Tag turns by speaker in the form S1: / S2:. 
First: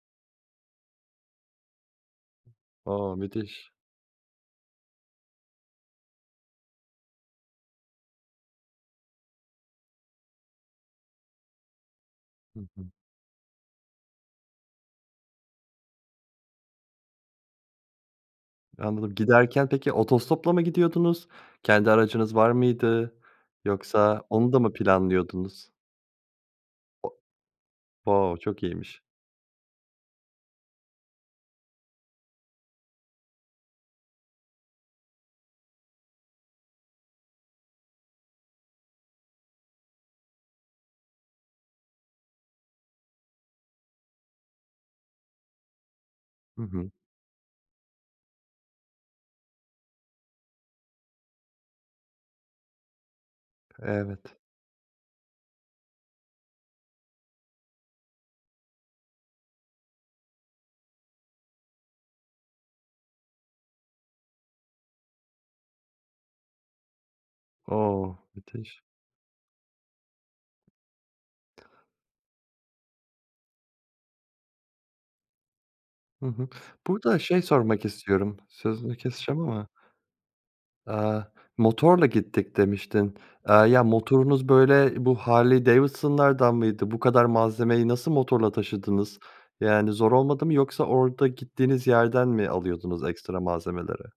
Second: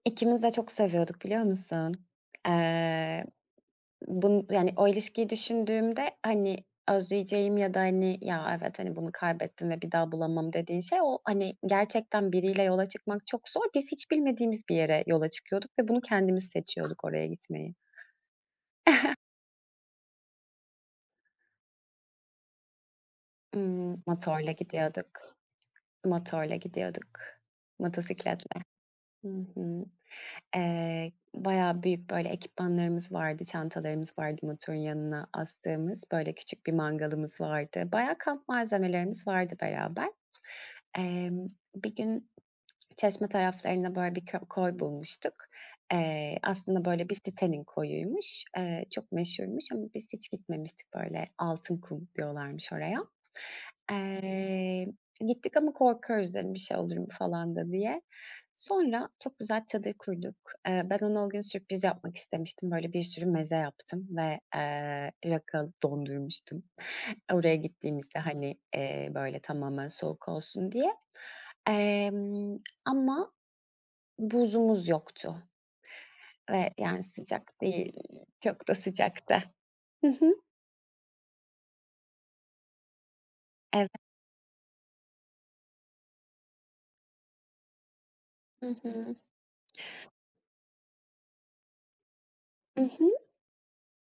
S1: İkimiz de çok seviyorduk biliyor musun?
S2: O!
S1: Eee,
S2: Müthiş.
S1: bunu yani o ilişkiyi düşündüğümde hani özleyeceğim ya da hani, "Ya, evet hani bunu kaybettim ve bir daha bulamam." dediğim şey, o hani gerçekten
S2: Hı
S1: biriyle yola
S2: hı.
S1: çıkmak çok zor. Biz hiç bilmediğimiz bir yere yola çıkıyorduk ve bunu kendimiz seçiyorduk oraya gitmeyi.
S2: Anladım. Giderken peki otostopla mı gidiyordunuz? Kendi aracınız var mıydı,
S1: Imm,
S2: yoksa
S1: motorla
S2: onu da mı
S1: gidiyorduk.
S2: planlıyordunuz?
S1: Motorla
S2: O
S1: gidiyorduk.
S2: o!
S1: Motosikletle.
S2: Çok iyiymiş
S1: Hı hı. Eee, bayağı büyük böyle ekipmanlarımız vardı, çantalarımız vardı motorun yanına astığımız. Böyle küçük bir mangalımız vardı. Bayağı kamp malzemelerimiz vardı beraber. Emm, bir gün Çeşme taraflarında böyle bir kö koy bulmuştuk. Eee,
S2: Hı
S1: aslında
S2: hı.
S1: böyle bir sitenin koyuymuş. Eee, çok meşhurmuş ama biz hiç gitmemiştik. Böyle, "Altınkum" diyorlarmış oraya.
S2: Evet.
S1: Eee, gittik ama korkuyoruz. Dedim bir şey olur mu falan da diye. Sonra çok güzel çadır kurduk. Eee, ben ona o gün sürpriz yapmak istemiştim. Böyle bir sürü meze yaptım ve, eee, rakı dondurmuştum. Oraya
S2: O!
S1: gittiğimizde hani,
S2: Müthiş.
S1: eee, böyle tamamen soğuk olsun diye. Emm, ama buzumuz yoktu
S2: Hı hı.
S1: ve yani
S2: Burada şey
S1: sıcak
S2: sormak
S1: değil,
S2: istiyorum,
S1: çok da
S2: sözünü
S1: sıcaktı.
S2: keseceğim ama.
S1: Hı hı.
S2: Aaa, motorla gittik demiştin. Eee, ya,
S1: Evet.
S2: motorunuz böyle bu Harley Davidson'lardan mıydı? Bu kadar malzemeyi nasıl motorla
S1: Hı hı.
S2: taşıdınız? Yani zor olmadı mı yoksa orada gittiğiniz yerden mi
S1: Hı
S2: alıyordunuz
S1: hı.
S2: ekstra malzemeleri?